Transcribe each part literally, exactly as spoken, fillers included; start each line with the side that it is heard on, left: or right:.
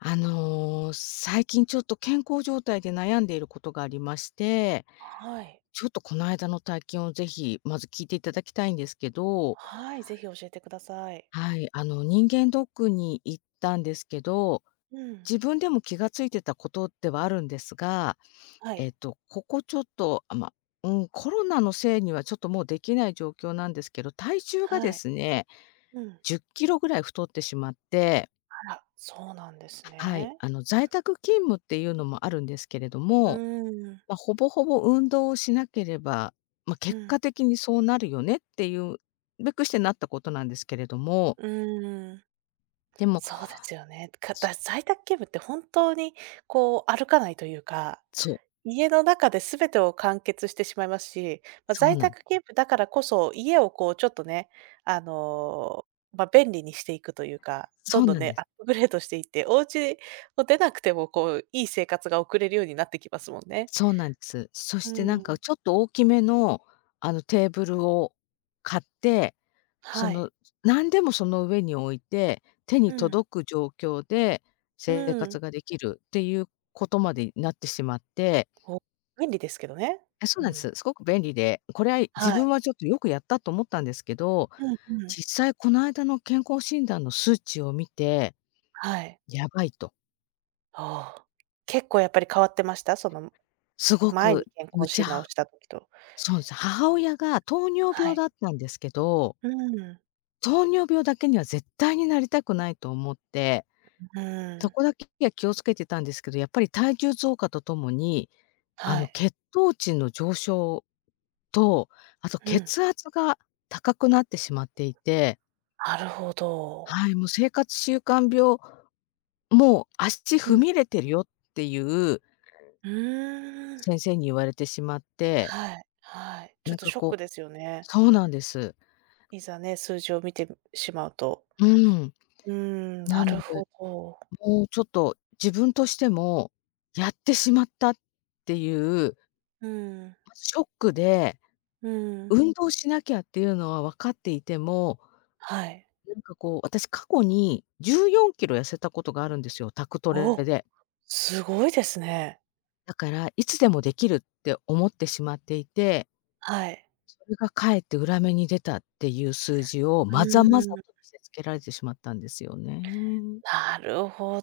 left: あの、最近ちょっと健康状態で悩んでいることがありまして、
right: はい。
left: ちょっと、こないだの体験をぜひ、まず聞いて頂きたいんですけど。
right: はい、ぜひ教えてください。
left: はい、あの、人間ドックに行ったんですけど、
right: うん。
left: 自分でも気が付いてたことではあるんですが、
right: は
left: え
right: い。
left: っと、ここちょっとあ、ま、うん、コロナのせいにはちょっともうできない状況なんですけど、体重が
right: は
left: で
right: い。
left: すね、
right: うん。
left: じゅっキロぐらい太ってしまって。
right: あら、そうなんです
left: ははい、
right: ね。
left: あの、在宅勤務っていうのもあるんですけれど
right: う
left: も、
right: ん。
left: ま、ほぼほぼ運動をしなければ、ま、
right: う
left: 結
right: ん。
left: 果的にそうなるよねっていうべくしてなったことなんですけれども。
right: うん。
left: でも
right: そうですよね。か
left: そ
right: だ在宅勤務って本当に、こう、歩かないというか、
left: そう。
right: 家の中で全てを完結してしまいますし、ま、
left: そう
right: 在
left: なん。
right: 宅勤務だからこそ、家をこうちょっとね、あの、ま、便利にしていくというか、
left: そ
right: ど
left: う
right: んどん
left: なん
right: ね、
left: で
right: ア
left: す。
right: ップグレードしていって、お家を出なくてもこう、いい生活が送れるようになってきますもんね。
left: そうなんす。そ
right: う
left: してなんか、
right: ん。
left: ちょっと大きめの、あの、テーブルを買って、そ
right: はい。
left: の、なんでもその上に置いて、手に
right: うん。
left: 届く状況で
right: う
left: 生
right: ん。
left: 活ができるっていうことまでいなってしまって。
right: ほ、便利ですけどね。
left: え、そう
right: う
left: なんす。
right: ん。
left: すごく便利で、こりゃいい、
right: は
left: 自
right: い。
left: 分はちょっとよくやったと思ったんですけど、
right: うんうん。
left: 実際こないだの健康診断の数値を見て
right: はい。
left: 「やばい」と。
right: はあ。結構やっぱり変わってました？その、む
left: すご
right: 前
left: く、
right: に健
left: む
right: 康
left: ち
right: 診
left: ゃ
right: 断をした時と。
left: そうす、母親が糖尿
right: は
left: 病
right: い。
left: だったんですけど
right: うん。
left: 糖尿病だけには絶対になりたくないと思って、
right: うう
left: そ
right: ん。
left: こだけや気を付けてたんですけど、やっぱり体重増加とともに、あ
right: は
left: の、
right: い。
left: 血糖値の上昇と、あと
right: うん。
left: 血圧が高くなってしまっていて
right: なるほど。
left: はい「もう生活習慣病、もう足
right: う
left: 踏み
right: ん。
left: 入れてるよ」っていう
right: うーん。
left: 先生に言われてしまって
right: はい、はい、ちょ
left: な
right: っ
left: ん
right: と
left: か
right: ショッ
left: こ
right: ク
left: う
right: ですよね。
left: そうなんです。
right: いざね、数字を見てしまうと。
left: うん。
right: うん、
left: な
right: な
left: の
right: る
left: で、
right: ほど。
left: もうちょっと、自分としても「やってしまった」っていう
right: うん。
left: まずショックで、
right: うん。
left: 運動しなきゃっていうのは分かっていても
right: はい。
left: うんかこう、私過去にじゅうよんキロ痩せたことがあるんですよ、宅トレ
right: お、
left: で。
right: すごいですね。
left: だから、いつでもできるって思ってしまっていて
right: はい。
left: それがかえって裏目に出たっていう数字を、
right: う
left: まざまざと
right: ーん。
left: 見せつけられてしまったんですよね。
right: なるほ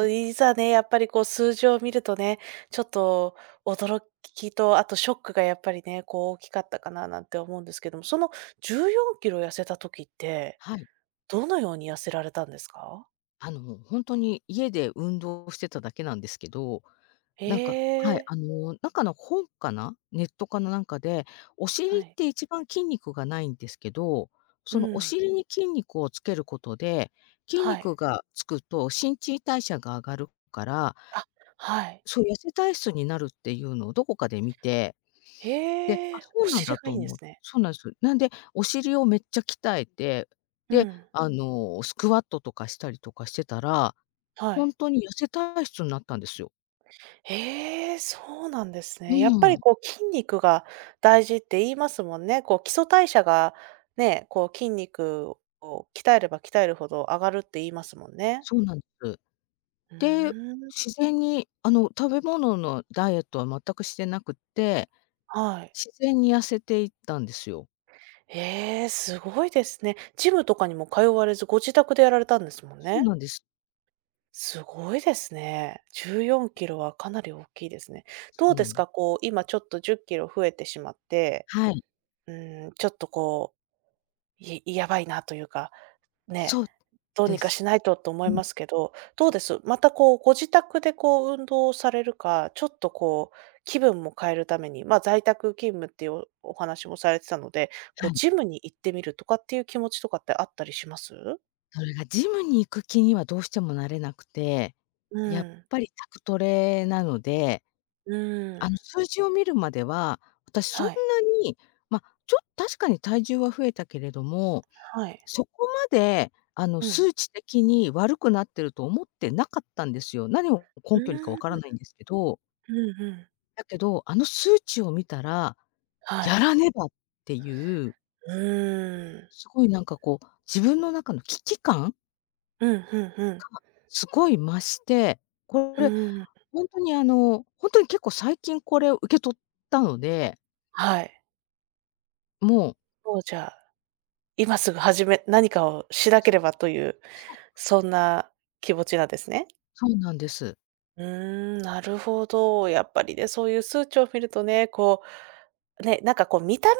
left: うん。
right: いざね、やっぱりこう数字を見るとね、ちょっと、驚きとあとショックがやっぱりね、こう大きかったかな、なんて思うんですけども、そのじゅうよんキロ痩せた時って、
left: はい。
right: どのように痩せられたんですか？
left: あの、もう、ほんとに、家で運動してただけなんですけど、
right: へ
left: なんかはい、
right: え。
left: あの、なんかの本かな、ネットかのなんかで、お尻
right: は
left: っ
right: い。
left: て一番筋肉がないんですけど、
right: う
left: そのお
right: ん。
left: 尻に筋肉をつけることで、筋
right: はい。
left: 肉がつくと新陳代謝が上がるから
right: あ、はい。
left: そう、痩せ体質になるっていうのをどこかで見て、で
right: へ
left: 「あ、
right: え、
left: そ
right: お
left: うなん
right: 尻
left: だ」
right: が
left: と
right: い
left: お
right: いんです
left: も
right: ね。
left: そうなんす。なんで、お尻をめっちゃ鍛えて、
right: う
left: で、
right: ん。
left: あの、スクワットとかしたりとかしてたら、
right: は
left: ほ
right: い。
left: んとに痩せ体質になったんですよ。
right: へえ、そうなんです
left: う
right: ね。やっぱり
left: ん。
right: こう筋肉が大事って言いますもんね。こう基礎代謝がね、こう筋肉を鍛えれば鍛えるほど上がるって言いますもんね。
left: そうなんす。
right: う
left: で、
right: ーん。
left: 自然に、あの、食べ物のダイエットは全くしてなくって、
right: はい。
left: 自然に痩せていったんですよ。
right: へえ、すごいですね。ジムとかにも通われず、ご自宅でやられたんですもん
left: そう
right: ね。
left: なんです。
right: すごいですね。じゅうよんキロはかなりおっきいですね。
left: そ
right: ど
left: う
right: うで
left: な
right: す
left: ん。
right: か、こう今ちょっとじゅっキロ増えてしまって。
left: はい。
right: うーん、ちょっとこう、いやばいなというか、ね、
left: そう
right: どう
left: で
right: にか
left: す。
right: しないとと思
left: う
right: い
left: ん。
right: ますけど、
left: そ
right: どう
left: う。
right: です？またこう、ご自宅でこう、運動をされるか、ちょっとこう、気分も変えるために、ま、在宅勤務っていうお話もされてたので、
left: は
right: こう
left: い。
right: ジムに行ってみるとかっていう気持ちとかってあったりします？
left: それがジムに行く気にはどうしてもなれなくて、
right: う
left: やっ
right: ん。
left: ぱり宅トレなので
right: う
left: あ
right: ん。
left: ん、数字を見るまでは、私そん
right: は
left: な
right: い。
left: に、ま、ちょっ確かに体重は増えたけれども、
right: はい。
left: そこまで、あの、
right: うん。
left: 数値的に悪くなってると思ってなかったんですよ。何を
right: う
left: 根拠にか分
right: ー
left: から
right: ん。
left: ないんですけど。
right: うんうん。
left: だけど、あの数値を見たら
right: は
left: 「や
right: い。
left: らねば」っていう
right: うーん。
left: すごいなんかこう、自分の中の危機感
right: うん、ふんふん。
left: が、すごい増して、こ
right: う
left: れ
right: ん。
left: ほんとに、あの、ほんとに結構最近これを受け取ったので。
right: はい。
left: もう。
right: とうじゃあ、今すぐはじめ何かをしなけ
left: そう。
right: ればという、
left: そう。
right: そんな気持ちなんですね？
left: そうなんです。
right: うん、なるほど、やっぱりね、そういう数値を見るとね、こうね、なんかこう見た目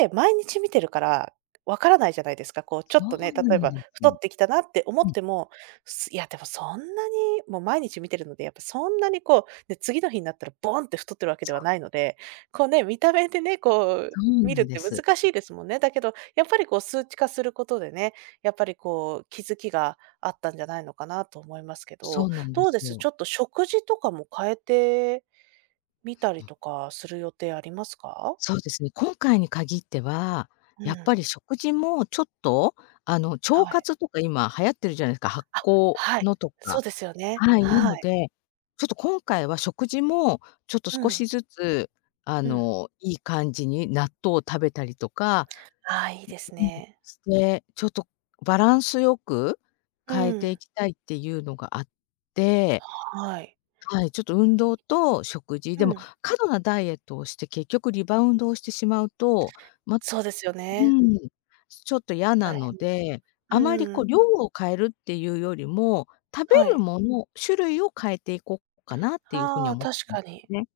right: って、毎日見てるからわからないじゃないですか。こう
left: そ
right: ちょっとね、
left: う
right: 例
left: な
right: え
left: ん
right: ば
left: です。う
right: 太
left: ん。
right: ってきたなって思っても、すいや、でもそんなにもう毎日見てるので、やっぱそんなにこう、ね、次の日になったらボンって太ってるわけで
left: そ
right: は
left: う。
right: ないので、こうね、見た目でね、こう
left: そう
right: 見
left: な
right: る
left: ん
right: っ
left: で
right: て
left: す。
right: 難しいですもんね。だけどやっぱりこう数値化することでね、やっぱりこう、気づきがあったんじゃないのかなと思いますけ
left: そ
right: ど、
left: うなんで
right: どう
left: す
right: です？
left: よ。
right: ちょっと食事とかも変えてみた
left: う
right: り
left: ん。
right: とかする予定ありますか？
left: そうですね、今回に限っては、
right: う
left: やっぱ
right: ん。
left: り食事もちょっと、あの、腸
right: はい。
left: 活とか今流行ってるじゃないすか、発
right: あ、
left: 酵
right: はい、
left: のと
right: そ
left: か。
right: うですよね。
left: はい、な
right: は
left: の
right: い。
left: で、ちょっと今回は食事も、ちょっと
right: う
left: 少し
right: ん。
left: ずつ、あ
right: うん。
left: の、いい感じに納豆を食べたりとか
right: ああ、いいです
left: ううん、
right: ね。
left: で、ちょっとバランスよく
right: う
left: 変えてい
right: ん。
left: きたいっていうのがあって
right: はい。
left: はい、ちょっと運動と食事。
right: う
left: でも、
right: ん。
left: 過度なダイエットをして、結局リバウンドをしてしまうと、まう
right: そうですよね。
left: ん、すちょっとやな
right: 大
left: の
right: 変です。
left: で、あまり
right: う
left: こ
right: ん。
left: う量を変えるっていうよりも、食べ
right: は
left: る
right: い。
left: もの、種類を変えていこっかなっていう風に
right: あ
left: は
right: あ、
left: 思って
right: 確
left: るん
right: か
left: ですよ
right: に。
left: ね。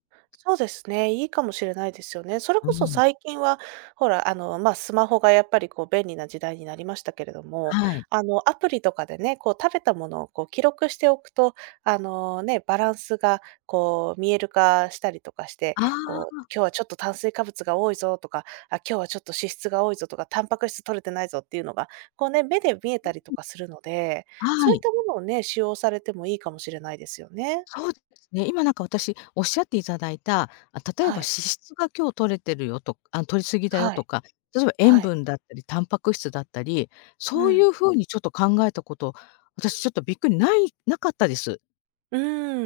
right: そうですね、いいかもしれないですよね。それ
left: う
right: こそ
left: ん。
right: 最近はほら、あの、ま、スマホがやっぱりこう便利な時代になりましたけれども、
left: はい。
right: あの、アプリとかでね、こう食べたものを、こう記録しておくと、あの、ね、バランスがこう見える化したりとかして、
left: ああ、
right: こう
left: あ。
right: 「今日はちょっと炭水化物が多いぞ」とか「あ、今日はちょっと脂質が多いぞ」とか「タンパク質摂れてないぞ」っていうのが、こうね、目で見え
left: う
right: た
left: ん
right: り
left: う
right: と
left: ん。
right: かするので、
left: は
right: そういっ
left: い。
right: たものをね、使用されてもいいかもしれないですよね。
left: そうですね。今なんか私、おっしゃっていただいた、あ、例えば
right: は
left: 脂
right: い。
left: 質が今日摂れてるよとくあの、摂り過ぎだよ
right: は
left: と
right: い、
left: か、どでば塩
right: はい。
left: 分だったり、タンパク質だったり、
right: う
left: そうい
right: ん。
left: う風にちょっと考えたこと、私ちょっとびっくり、ないなかったです。
right: う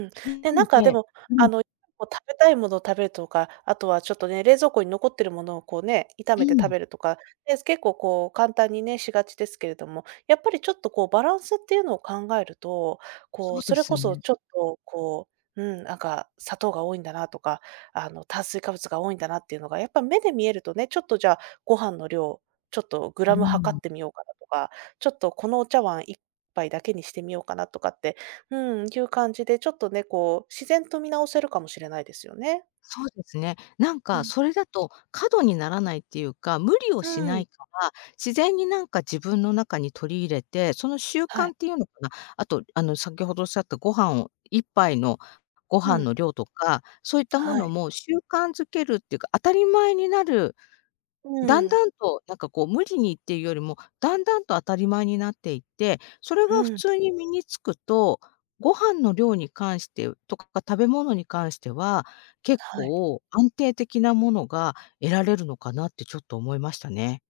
right: ん、
left: な
right: で、
left: の
right: なんかで
left: で
right: も、
left: う
right: あ
left: ん。
right: の、もう食べたいものを食べるとか、あとはちょっとね、冷蔵庫に残ってるものをこうね、炒
left: う
right: めて食
left: ん。
right: べるとか、え、す結構こう簡単にね、しがちですけれども、やっぱりちょっと、こう、バランスっていうのを考えると、
left: そ
right: こう、
left: う
right: そ
left: で
right: れこ
left: す
right: そ
left: ね。
right: ちょっと、こう、うん、なんか、砂糖が多いんだなとか、あの、炭水化物が多いんだなっていうのがやっぱ目で見えるとね、ちょっとじゃあ、ご飯の量、ちょっとグ
left: う
right: ラム量
left: ん。
right: ってみようかなとか、ちょっとこのお茶碗いっぱいだけにしてみようかなとかって、うん、いう感じでちょっとね、こう、自然と見直せるかもしれないですよね。
left: そうですね。なん
right: う
left: か
right: ん。
left: それだと、過度にならないっていうか、無理をし
right: う
left: な
right: ん。
left: いから、自然になんか自分の中に取り入れて、その習
right: はい。
left: 慣っていうのかな、あと、あの、先ほどおっしゃったご飯をいっぱいのご飯
right: うん。
left: の量とか、そういったも
right: は
left: の
right: い。
left: も習慣づけるってか、当たり前になる、
right: う
left: だん
right: ん。
left: だんとなんかこう無理にっていうよりも、だんだんと当たり前になっていって、それ
right: う
left: が普
right: ん。
left: 通に身に付くと、ご飯の量に関してとか、食べ物に関しては、結
right: はい。
left: 構安定的なものが得られるのかなってちょっと思いましたね。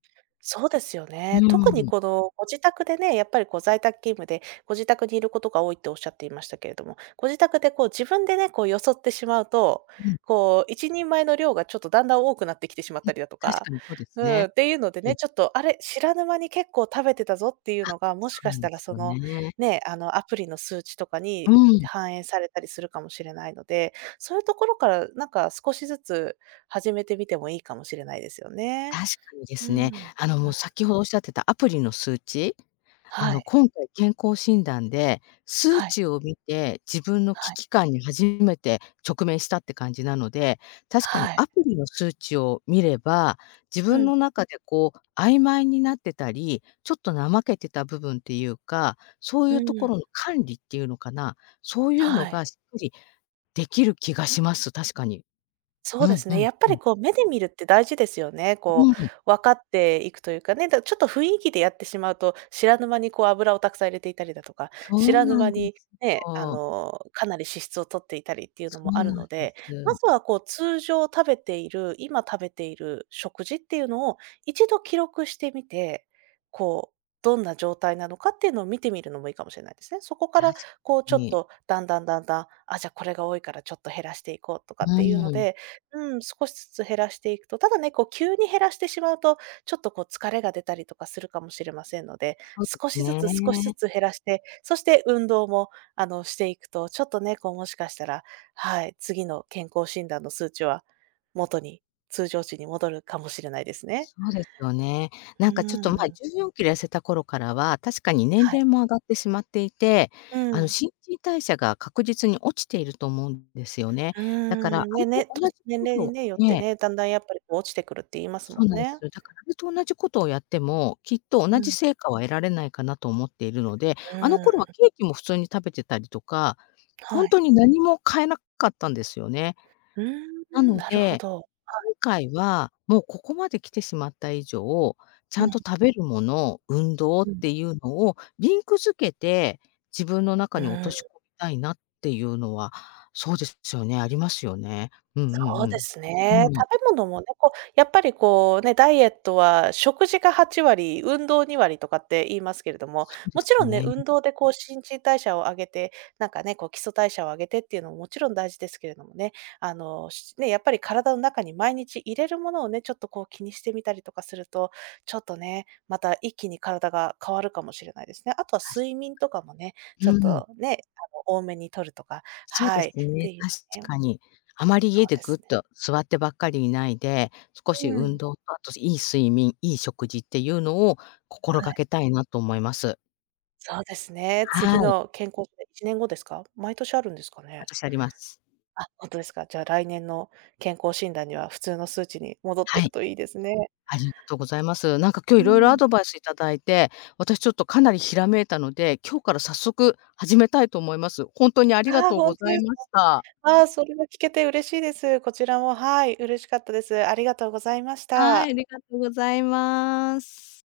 right: そうですよね。
left: う
right: 特に
left: ん。
right: この、ご自宅でね、やっぱりこう、在宅勤務でご自宅にいることが多いって仰っていましたけれども、ご自宅でこう、自分でね、こう、よそってしまうと、
left: うん。
right: こう、いちにんまえの量がちょっとだんだん多くなってきてしまっ
left: うん、
right: たりだと
left: 確か
right: か
left: にそうで
right: うん、
left: ね。
right: っていうので
left: は
right: ね、
left: い。
right: ちょっとあれ、知らぬ間に結構食べてたぞっていう
left: あ、
right: のが、も
left: そ
right: し
left: う
right: か
left: な
right: し
left: んで
right: たら
left: す
right: そ
left: よ
right: の、
left: ね。
right: ね、あの、アプリの数値とか
left: う
right: に
left: ん。
right: 反映されたりするかもしれないので、そういうところから、なんか少しずつ始めてみてもいいかもしれないですよね。
left: 確かにで
right: うん、
left: す
right: う
left: ね、
right: ん。
left: あの、もう、先ほど仰ってたアプリの数値、あ
right: は
left: の、
right: い。
left: 今回健康診断で、数
right: はい。
left: 値を見て、自分の
right: は
left: 危
right: い。
left: 機感に初めて直面したって感じなので、確かに
right: はい。
left: アプリの数値を見れば、自
right: う
left: 分
right: ん。
left: の中でこう、曖昧になってたり、ちょっと怠けてた部分っていうか、そうい
right: う
left: うところ
right: ん。
left: の管理っていうのかな、そういうの
right: は
left: が
right: い。
left: しっかり出来る気がします、確かに。
right: そ
left: う
right: うで
left: ん
right: す
left: う
right: ね、
left: ん
right: やっぱ
left: うん。
right: りこう、目で見るって大事ですよね。こ
left: うん。
right: う、分かっていくというかね、だ、ちょっと雰囲気でやってしまうと、知らぬ間にこう、油をたくさん入れていたりだとか、
left: そ
right: 知
left: う
right: らぬ
left: なん
right: 間
left: で
right: に、
left: す
right: ね、あ
left: よ。
right: の、かなり脂質を取っていたりっていう
left: そ
right: の
left: う
right: もある
left: なん
right: の
left: で
right: で、ま
left: す。
right: ずはこう、通常食べている、今食べている食事っていうのを一度記録してみて、こう、どんな状態なのかっていうのを見てみるのもいいかもしれないですね。そこから
left: 確
right: こう、ちょっ
left: に。
right: とだんだんだんだん、あ、じゃあ、これが多いからちょっと減らしていこうとか
left: う
right: っていうの
left: ん。
right: でうん、少しずつ減らしていくと、ただね、こう急に減らしてしまうと、ちょっとこう、疲れが出たりとかするかもしれませんので、
left: そうで
right: 少しずつ少しず
left: ね。
right: つ減らして、そして運動も、あの、していくと、ちょっとね、こう、もしかしたら、はい、次の健康診断の数値は元に、通常値に戻るかもしれないですね。
left: そうでよね。な
right: う
left: んかちょっと前、
right: ん。
left: じゅうよんキロ痩せた頃からは、確かに年
right: はい。
left: 齢も上がってしまっていて、
right: う
left: あの、
right: ん。
left: 新陳代謝が確実に落ちていると思うんですよね。
right: う
left: だから、あ
right: ん。
left: れ
right: ね
left: と
right: ね、
left: 同じ
right: 年年
left: こ
right: 齢
left: と
right: によって
left: ええ。
right: ね、だんだんやっぱり、こう、落ちてくるって言います
left: そ
right: も
left: う
right: ん
left: なんす
right: ね。
left: よ。だからあれと同じことをやっても、きっと同
right: う
left: じ
right: ん。
left: 成果は得られないかなと思っているので、
right: う
left: あの頃は
right: ん。
left: ケーキも普通に食べてたりとか、ほ
right: は
left: ん
right: い。
left: とに何も変えなかったんですよね。
right: うー
left: な
right: ん、
left: の
right: なるほ
left: で、
right: ど、はい。
left: 今回は、もうここまで来てしまった以上、ち
right: う
left: ゃん
right: ん。
left: と食べるもの、運動っ
right: うん。
left: ていうのをリンク付けて、自分の中
right: う
left: に落と
right: ん。
left: し込たいなっていうのは、そうですよね、ありますよね。うんう
right: そうで
left: ん
right: す
left: うん。
right: ね。
left: うん。
right: 食べ物もね、こう、やっぱりこうね、ダイエットは食事がはちわり、運動にわりとかって言いますけれども、
left: そうで
right: もち
left: す
right: ろんね、運
left: ね。
right: 動でこう新陳代謝を上げて、なんかね、こう基礎代謝を上げてっていうのも、もちろん大事ですけれどもね、あの、しね、やっぱり体の中に毎日入れるものをね、ちょっとこう気にしてみたりとかすると、ちょっとね、また一気に体が変わるかもしれないですね。あとは
left: たし
right: 睡眠とかもね、ちょっ
left: うん。
right: とね、あの、多めにとるとか、
left: そうで
right: はい、
left: す
right: って
left: ね、
right: いう
left: 確
right: のね
left: かに。あまり
right: そ
left: 家
right: う
left: で
right: で
left: ぐっ
right: すね。
left: と座ってばっかりいないで、少し
right: う
left: 運
right: ん。
left: 動と、あといい睡眠、いい食事っていうのを心
right: は
left: が
right: い。
left: けたいなと思います。
right: そうですね。次
left: はい。
right: の健康せいちねん後ですか？毎年あるんですかね？
left: 私あります。
right: あ、ほんとですか。じゃあ、来年の健康診断には普通の数値に戻っ
left: は
right: てる
left: い。
right: といいですね。
left: ありがとうございます。なんか今日
right: う
left: 色々ア
right: ん。
left: ドバイス頂いて、私ちょっとかなりひらめいたので、今日から早速始めたいと思います。ほんとにありが
right: ああ、
left: とう
right: ほ
left: ご
right: んと
left: ざ
right: で
left: い
right: す
left: ました。
right: か。ああ、それは聞けて嬉しいです。こちらも、はい、嬉しかったです。ありがとうございまし
left: はい、あ
right: た。
left: りがとうございます。